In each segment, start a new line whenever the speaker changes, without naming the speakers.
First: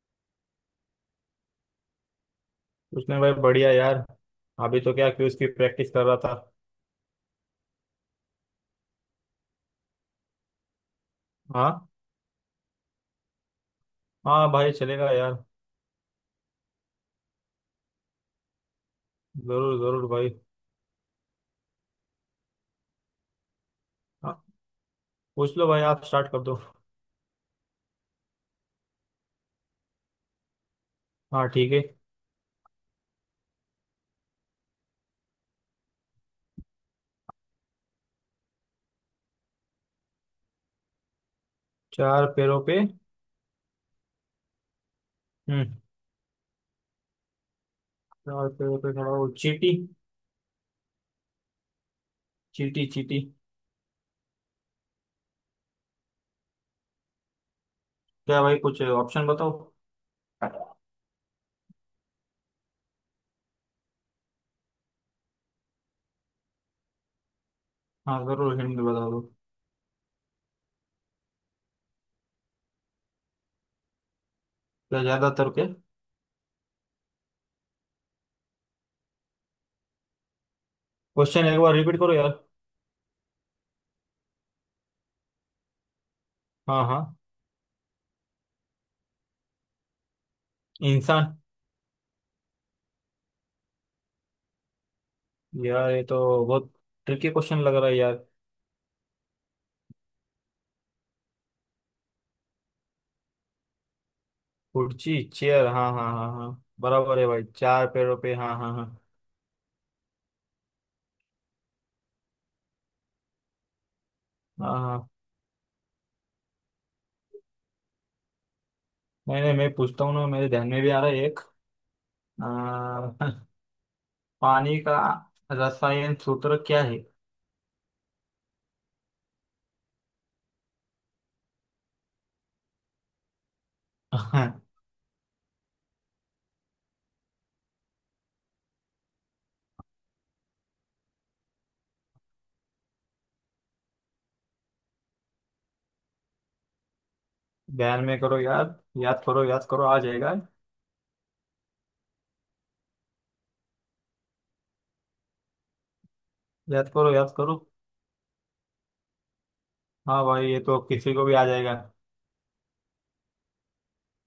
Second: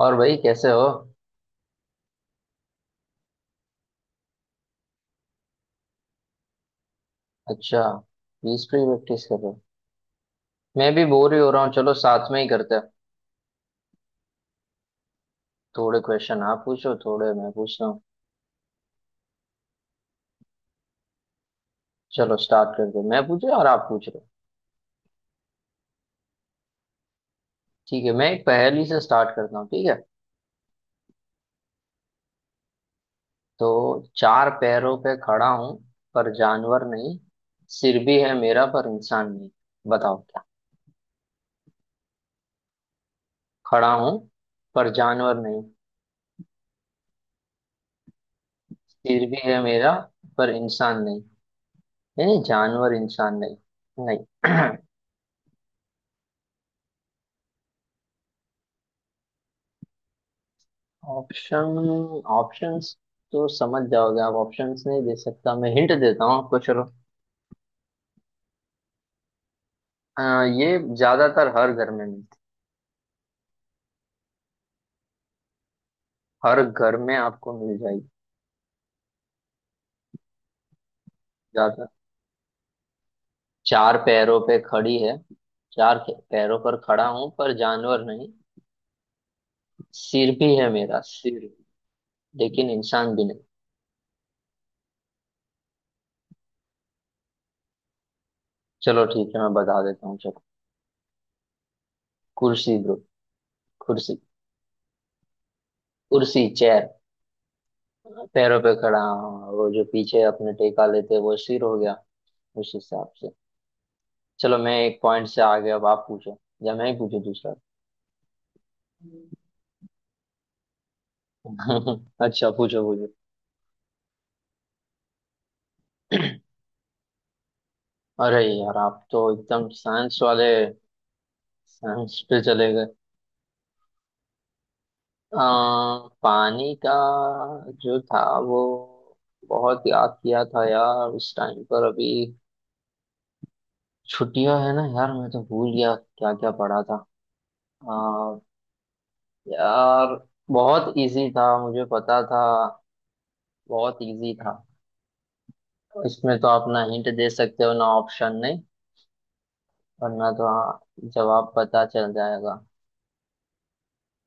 और भाई कैसे हो?
उसने भाई बढ़िया यार। अभी तो क्या क्विज की प्रैक्टिस कर रहा था।
अच्छा, क्विज पे प्रैक्टिस कर रहे हो? मैं भी बोर ही हो रहा हूँ,
हाँ।
चलो साथ में ही करते हैं।
हाँ भाई चलेगा यार।
थोड़े क्वेश्चन आप पूछो थोड़े मैं पूछ रहा हूँ।
जरूर जरूर भाई।
चलो स्टार्ट करते हैं। मैं पूछ रहा हूँ और आप पूछ रहे हो।
हाँ पूछ लो भाई आप स्टार्ट कर दो।
ठीक है, मैं एक पहेली से स्टार्ट करता हूँ, ठीक है।
हाँ ठीक है।
तो चार पैरों पे खड़ा हूँ पर जानवर नहीं। सिर भी है मेरा पर इंसान नहीं। बताओ क्या।
चार पैरों पे।
खड़ा हूँ पर जानवर नहीं,
हम्म। चार पैरों पे खड़ा
सिर
हो
भी है
चींटी
मेरा पर इंसान नहीं। यानी
चींटी
जानवर
चींटी।
इंसान नहीं नहीं।
क्या भाई कुछ ऑप्शन बताओ।
ऑप्शन ऑप्शंस तो समझ जाओगे आप, ऑप्शंस नहीं दे सकता, मैं हिंट देता हूँ आपको, चलो।
हाँ जरूर हिंट बता दो।
अ, ये ज्यादातर हर घर में मिलती,
क्या ज्यादातर के।
हर घर में आपको मिल जाएगी।
क्वेश्चन एक बार
ज्यादा
रिपीट करो यार।
चार पैरों पे खड़ी है। पैरों पर
हाँ हाँ।
खड़ा हूं पर जानवर नहीं। सिर भी है मेरा
इंसान।
सिर, लेकिन इंसान भी नहीं।
यार ये तो बहुत ट्रिकी क्वेश्चन लग रहा है यार।
चलो ठीक है, मैं बता देता हूँ चलो। कुर्सी ब्रो, कुर्सी।
कुर्सी चेयर हाँ हाँ हाँ
कुर्सी
हाँ
चेयर,
बराबर है भाई चार पैरों पे हाँ
पैरों
हाँ
पे खड़ा,
हाँ।
वो जो पीछे अपने टेका लेते हैं वो सिर हो गया, उस हिसाब से। चलो मैं एक
हाँ।
पॉइंट से आगे, अब आप पूछो या मैं ही पूछू दूसरा।
नहीं नहीं मैं पूछता हूँ ना मेरे ध्यान में भी आ रहा है एक।
अच्छा, पूछो पूछो।
आ, पानी का रसायन सूत्र क्या है।
अरे यार, आप तो एकदम साइंस वाले, साइंस पे चले गए। पानी का जो था वो, बहुत याद किया था यार उस टाइम पर, अभी छुट्टियां है ना यार, मैं तो भूल गया क्या क्या पढ़ा था।
ध्यान में करो
आ,
याद याद करो आ
यार
जाएगा।
बहुत इजी था, मुझे पता था। बहुत इजी था। इसमें तो आप ना
याद
हिंट
करो
दे
याद करो।
सकते हो ना ऑप्शन, नहीं
हाँ
वरना तो
भाई ये तो
हाँ,
किसी को भी आ
जवाब
जाएगा।
पता चल जाएगा।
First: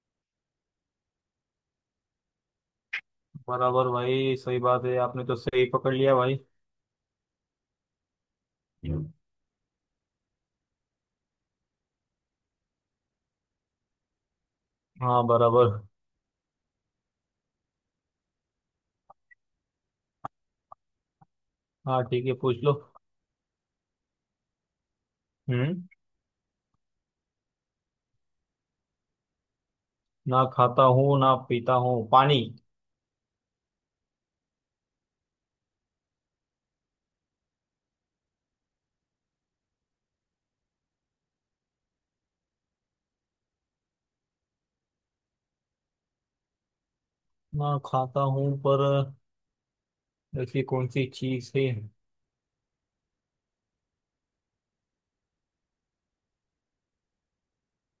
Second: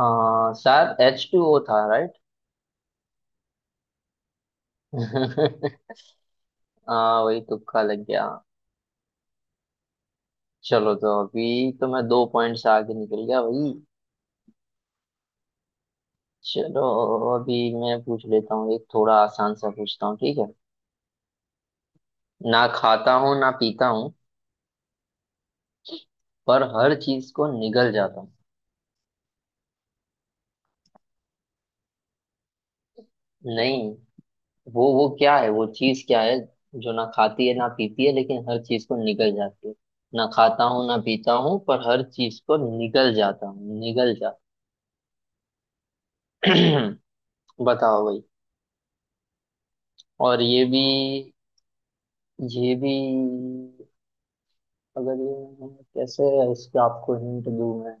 हाँ, शायद एच टू ओ था, राइट?
बराबर भाई सही बात है आपने तो सही पकड़ लिया भाई।
हाँ, वही तुक्का लग गया।
हम्म।
चलो, तो अभी तो मैं दो पॉइंट से आगे निकल गया वही।
हाँ बराबर।
चलो, अभी मैं पूछ लेता हूँ एक, थोड़ा आसान सा पूछता हूँ, ठीक है।
हाँ ठीक है पूछ
ना
लो।
खाता हूँ ना पीता हूँ,
हम्म
पर हर चीज को निगल जाता हूँ।
ना खाता हूँ ना पीता हूँ पानी।
नहीं, वो क्या है, वो चीज क्या है जो ना खाती है ना पीती है लेकिन हर चीज को निगल जाती है। ना खाता हूँ ना पीता हूँ पर हर चीज को निगल जाता हूँ, निगल जा
ना
बताओ
खाता
भाई।
हूँ पर।
और
ऐसी
ये भी,
कौन सी चीज है।
ये भी, अगर ये कैसे है, इसके आपको हिंट दूं मैं।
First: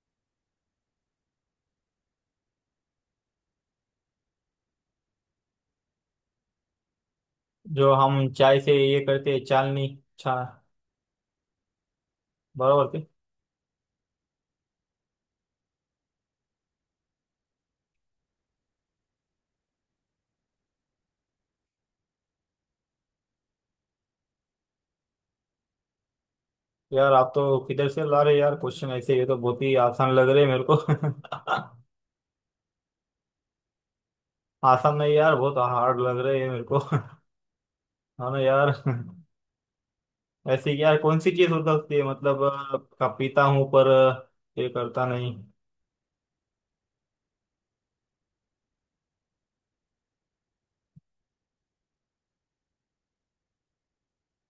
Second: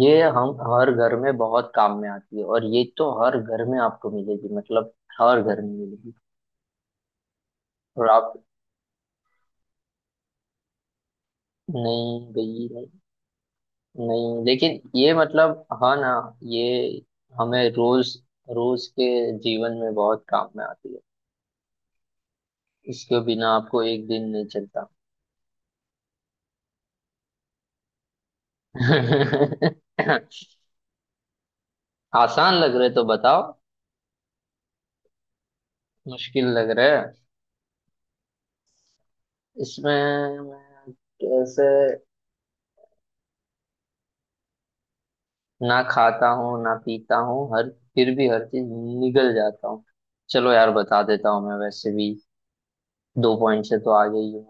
ये हम हर घर में बहुत काम में आती है, और ये तो हर घर में आपको मिलेगी, मतलब हर घर में मिलेगी।
जो
और
हम
आप
चाय से ये करते हैं चालनी। चा।
नहीं गई।
बराबर थे।
नहीं, लेकिन ये मतलब हाँ ना, ये हमें रोज रोज के जीवन में बहुत काम में आती है, इसके बिना आपको एक दिन नहीं चलता।
यार आप तो किधर से ला रहे यार क्वेश्चन ऐसे ये तो बहुत ही आसान लग रहे हैं मेरे को।
आसान लग रहे तो बताओ।
आसान नहीं यार बहुत हार्ड लग रहे
मुश्किल
हैं मेरे
लग
को।
रहे।
है ना यार।
इसमें
ऐसे
मैं
यार कौन सी चीज हो
कैसे,
सकती है मतलब का पीता हूँ पर ये करता नहीं।
ना खाता हूँ ना पीता हूँ हर, फिर भी हर चीज निगल जाता हूँ। चलो यार बता देता हूँ मैं, वैसे भी दो पॉइंट से तो आ गई हूँ।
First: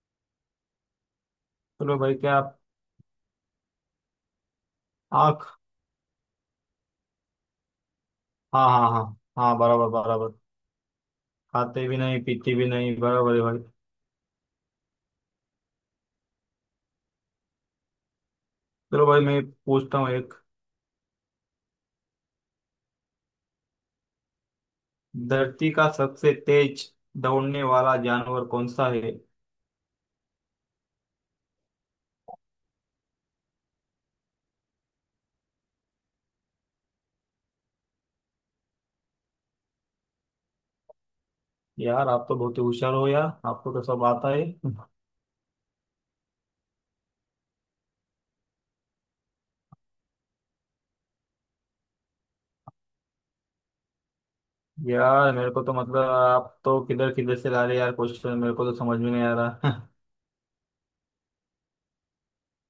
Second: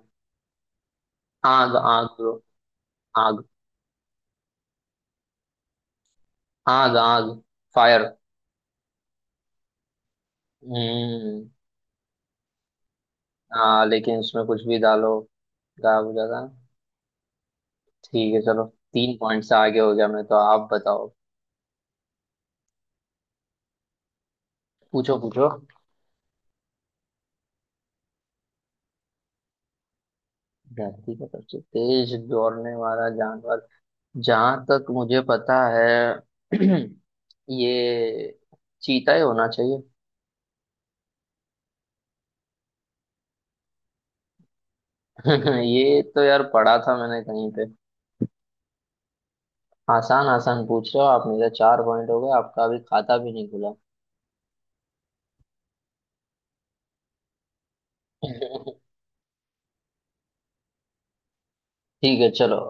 आग
चलो भाई
आग।
क्या आप।
आग
आँख।
आग आग। फायर।
हाँ हाँ हाँ। हाँ बराबर बराबर।
हम्म,
खाते भी नहीं पीते भी नहीं बराबर है भाई।
हाँ, लेकिन उसमें कुछ भी डालो गायब हो जाता है। ठीक है चलो।
चलो
तीन
भाई मैं
पॉइंट से आगे हो
पूछता
गया
हूँ
मैं तो,
एक।
आप बताओ। पूछो पूछो।
धरती का सबसे तेज दौड़ने वाला जानवर कौन सा है।
धरती का सबसे तेज दौड़ने वाला जानवर, जहां तक मुझे पता है ये चीता ही होना चाहिए।
यार आप तो बहुत ही होशियार हो यार आपको तो सब आता है।
ये तो यार पढ़ा था मैंने कहीं पे। आसान आसान पूछ रहे हो आप, मेरा चार पॉइंट हो गए, आपका अभी खाता भी नहीं खुला।
यार मेरे को तो मतलब आप तो किधर किधर से ला रहे यार क्वेश्चन मेरे को तो समझ में नहीं आ रहा।
ठीक है चलो।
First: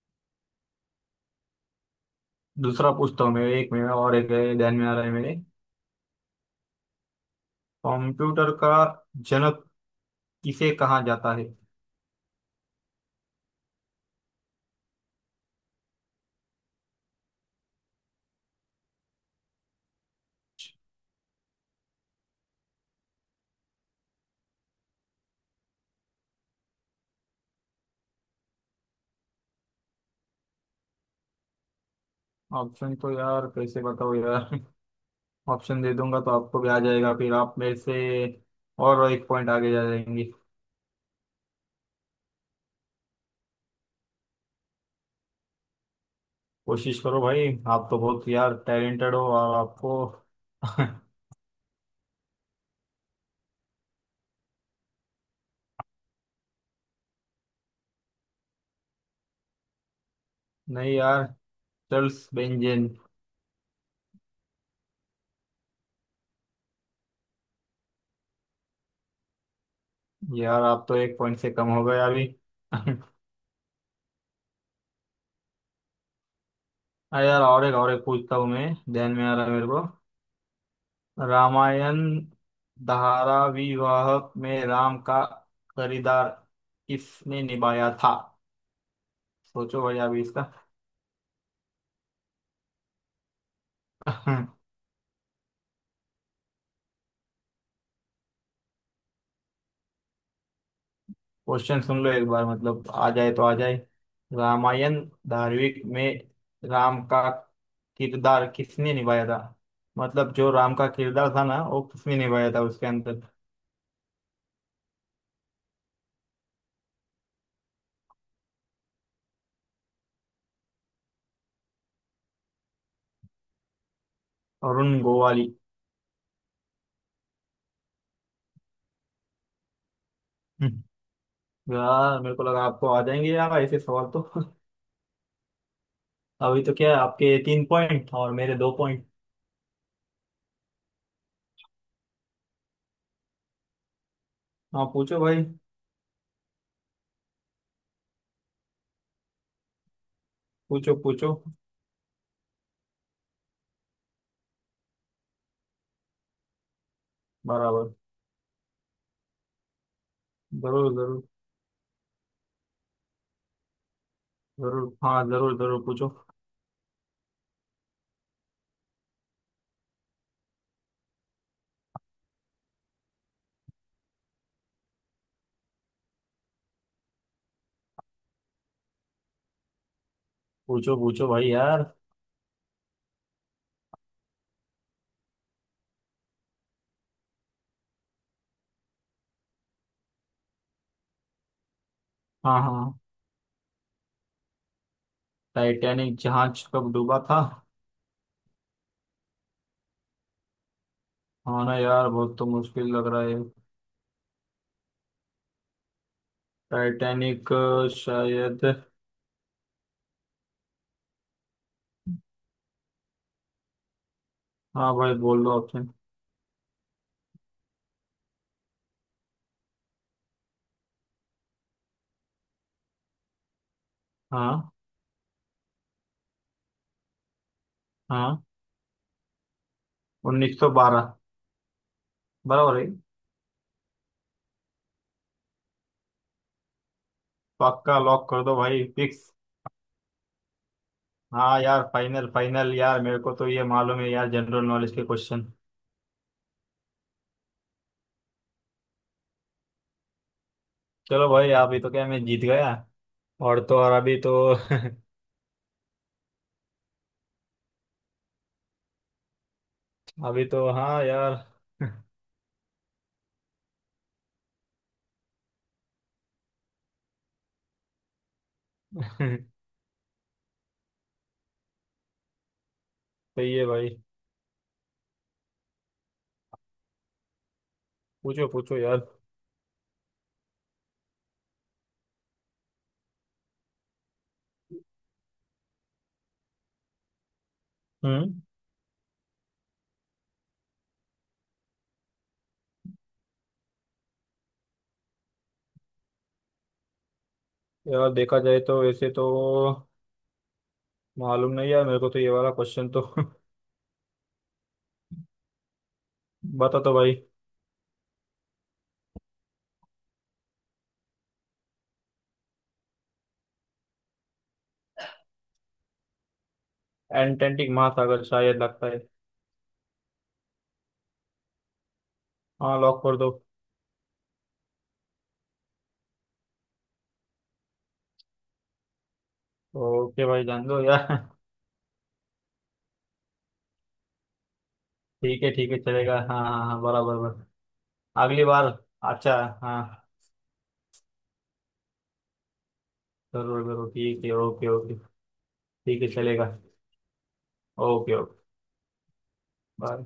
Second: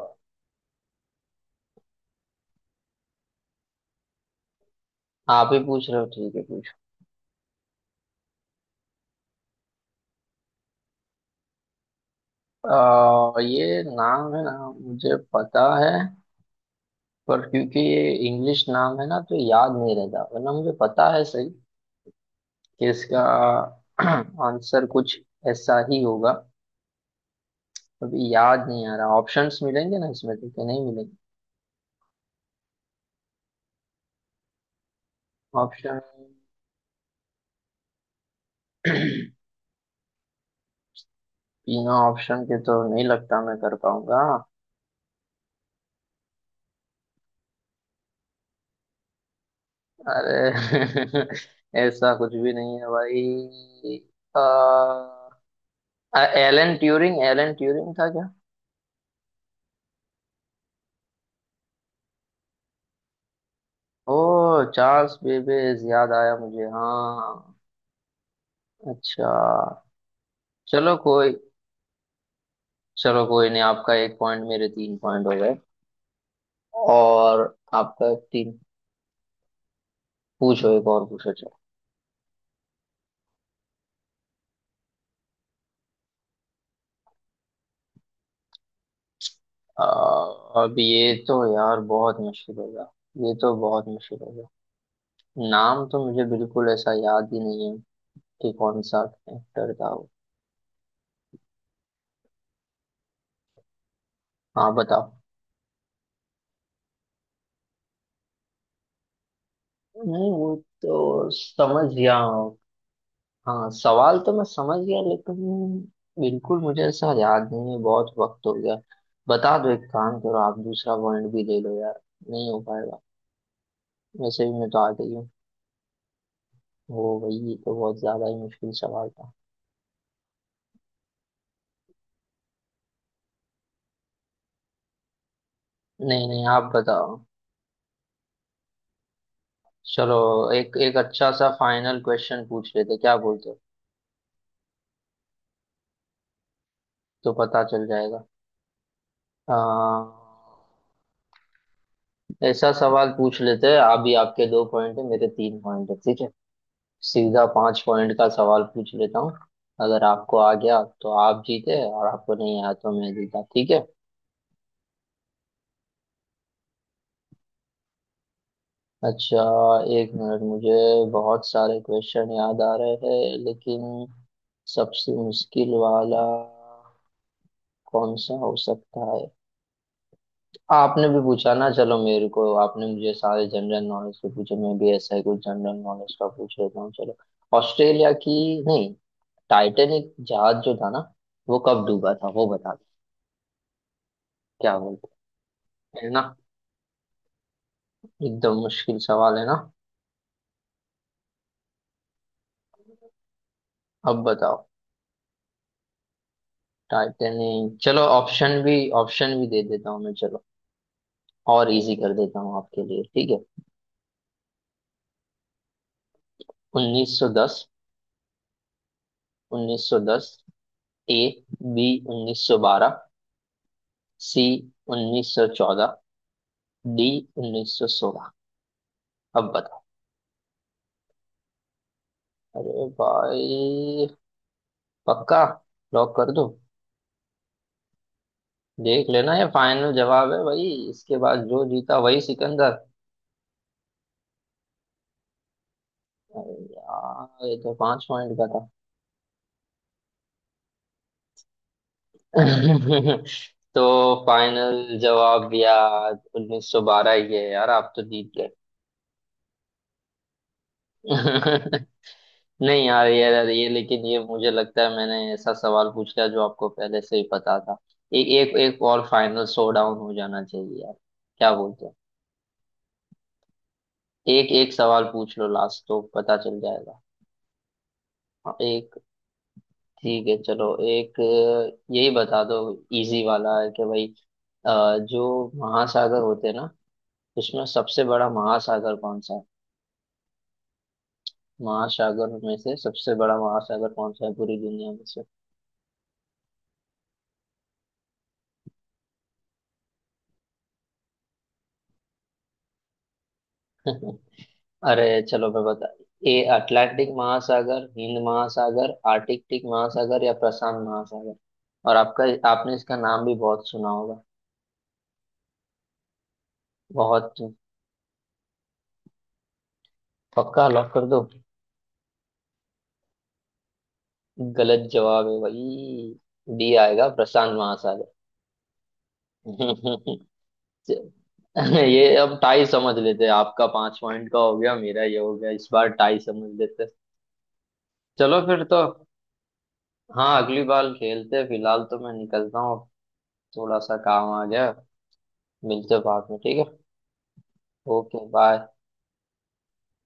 दूसरा पूछता हूँ मैं एक मेरा और एक है, ध्यान में आ रहा है मेरे।
आप ही पूछ रहे हो, ठीक है।
कंप्यूटर का जनक किसे कहा जाता है।
ये नाम है ना, मुझे पता है, पर क्योंकि ये इंग्लिश नाम है ना तो याद नहीं रहता, वरना मुझे पता है सही कि इसका आंसर कुछ ऐसा ही होगा। अभी याद नहीं आ रहा। ऑप्शंस मिलेंगे ना इसमें तो, कि नहीं मिलेंगे?
ऑप्शन तो यार कैसे बताओ यार। ऑप्शन दे
ऑप्शन
दूंगा तो आपको भी आ जाएगा फिर आप मेरे से। और एक पॉइंट आगे जा जाएंगे।
बिना ऑप्शन के तो नहीं लगता मैं कर पाऊंगा।
कोशिश करो भाई। आप तो बहुत यार टैलेंटेड हो और आपको।
अरे ऐसा कुछ भी नहीं है भाई। आ, एलन ट्यूरिंग, एलन ट्यूरिंग था क्या?
नहीं यार। चार्ल्स बेंजेन।
ओह, चार्ल्स बेबेज, याद आया मुझे, हाँ अच्छा।
यार आप
चलो
तो एक
कोई,
पॉइंट से कम हो गए अभी।
चलो कोई नहीं, आपका एक पॉइंट, मेरे तीन पॉइंट हो गए
अरे
और
यार और एक
आपका
पूछता हूँ
तीन।
मैं। ध्यान में आ रहा है मेरे को।
पूछो, एक और पूछो चलो।
रामायण धाराविवाहक में राम का किरदार किसने निभाया था। सोचो भाई अभी इसका।
अब ये तो यार बहुत मुश्किल होगा, ये तो बहुत मुश्किल होगा। नाम तो मुझे बिल्कुल ऐसा याद ही नहीं है कि कौन सा एक्टर था वो।
क्वेश्चन सुन लो एक बार मतलब आ जाए तो आ जाए।
हाँ
रामायण।
बताओ।
धारावाहिक में राम का किरदार किसने निभाया था।
नहीं
मतलब जो
वो
राम का
तो
किरदार था ना वो
समझ गया,
किसने निभाया था उसके अंदर।
हाँ सवाल तो मैं समझ गया, लेकिन बिल्कुल मुझे ऐसा याद नहीं है, बहुत वक्त हो गया। बता दो, एक काम करो, आप दूसरा पॉइंट भी ले लो यार, नहीं हो पाएगा, वैसे भी मैं तो आ
अरुण
गई हूँ।
गोवाली।
वो वही तो बहुत ज्यादा ही मुश्किल सवाल था।
यार मेरे को लगा आपको आ जाएंगे यार ऐसे सवाल तो।
नहीं नहीं,
अभी
आप
तो क्या है
बताओ।
आपके तीन पॉइंट और मेरे दो पॉइंट।
चलो, एक एक अच्छा सा फाइनल क्वेश्चन पूछ लेते, क्या बोलते हो?
हाँ पूछो भाई।
तो पता चल जाएगा। आ,
पूछो पूछो।
ऐसा सवाल पूछ लेते हैं, अभी आपके दो पॉइंट है मेरे तीन पॉइंट है, ठीक है। सीधा पांच
बराबर।
पॉइंट का सवाल पूछ लेता हूँ। अगर आपको आ गया
जरूर
तो
जरूर
आप जीते, और आपको नहीं आया तो मैं जीता, ठीक है।
जरूर हाँ जरूर जरूर पूछो।
अच्छा, एक मिनट मुझे, बहुत सारे क्वेश्चन याद आ रहे हैं लेकिन सबसे मुश्किल वाला कौन सा हो सकता है।
पूछो
आपने भी
पूछो भाई
पूछा ना,
यार।
चलो मेरे को, आपने मुझे सारे जनरल नॉलेज के पूछे, मैं भी ऐसा ही कुछ जनरल नॉलेज का पूछ लेता हूँ चलो। ऑस्ट्रेलिया की, नहीं, टाइटैनिक जहाज जो था ना, वो कब डूबा था वो
हाँ
बता दो।
हाँ।
क्या बोलते, है
टाइटैनिक
ना
जहाज कब डूबा था।
एकदम मुश्किल सवाल, है ना?
हाँ ना यार बहुत तो मुश्किल लग रहा है।
अब बताओ।
टाइटैनिक
टाइटैनिक, चलो ऑप्शन
शायद।
भी, दे देता हूँ मैं, चलो और इजी कर देता हूँ आपके लिए, ठीक है।
हाँ भाई बोल दो ऑप्शन।
1910, 1910 ए, बी 1912, सी
हाँ।
1914, डी 1916।
हाँ।
अब बताओ।
1912 बराबर है।
अरे भाई, पक्का, लॉक कर दो।
पक्का लॉक कर दो भाई
देख
फिक्स।
लेना ये फाइनल जवाब है भाई, इसके बाद
हाँ
जो
यार
जीता वही
फाइनल फाइनल
सिकंदर।
यार मेरे को तो ये मालूम है यार जनरल नॉलेज के क्वेश्चन।
अरे यार ये तो पांच पॉइंट का था।
चलो भाई अभी तो क्या मैं जीत गया। और तो
तो
और अभी तो।
फाइनल जवाब यार 1912 ही है यार, आप तो जीत गए।
अभी तो हाँ यार।
नहीं यार, ये लेकिन ये मुझे लगता है मैंने ऐसा सवाल पूछ लिया जो आपको पहले से ही पता था। एक, एक और फाइनल शो डाउन हो जाना चाहिए यार, क्या बोलते हैं?
सही है भाई।
एक एक सवाल पूछ लो लास्ट, तो पता चल जाएगा।
पूछो
हाँ,
पूछो
एक
यार।
ठीक है, चलो एक यही बता दो, इजी वाला है कि भाई। जो महासागर होते हैं ना, उसमें सबसे बड़ा
हम्म।
महासागर कौन सा है? महासागर में से सबसे बड़ा महासागर कौन सा है पूरी दुनिया में से?
यार देखा जाए तो वैसे तो। मालूम नहीं यार मेरे को तो ये वाला क्वेश्चन तो।
अरे चलो मैं बता, ए
बता तो
अटलांटिक
भाई।
महासागर, हिंद महासागर, आर्कटिक महासागर, या प्रशांत महासागर। और आपका, आपने इसका नाम भी बहुत सुना होगा, बहुत।
एटलांटिक महासागर शायद लगता है।
पक्का? लॉक कर दो।
हाँ लॉक कर दो।
गलत जवाब है भाई, डी आएगा, प्रशांत महासागर।
ओके भाई जान दो यार।
ये अब टाई समझ लेते हैं, आपका पांच पॉइंट का हो गया मेरा ये हो गया, इस
ठीक है
बार टाई
चलेगा हाँ
समझ
हाँ हाँ
लेते हैं।
बराबर बराबर।
चलो
अगली
फिर
बार।
तो
अच्छा। हाँ।
हाँ, अगली बार खेलते हैं, फिलहाल तो मैं निकलता हूँ,
करो
थोड़ा
करो
सा
ठीक
काम
है
आ गया,
ओके ओके।
मिलते
ठीक
हैं
है
बाद में,
चलेगा।
ठीक है।
Okay
okay
okay
bye.
Bye.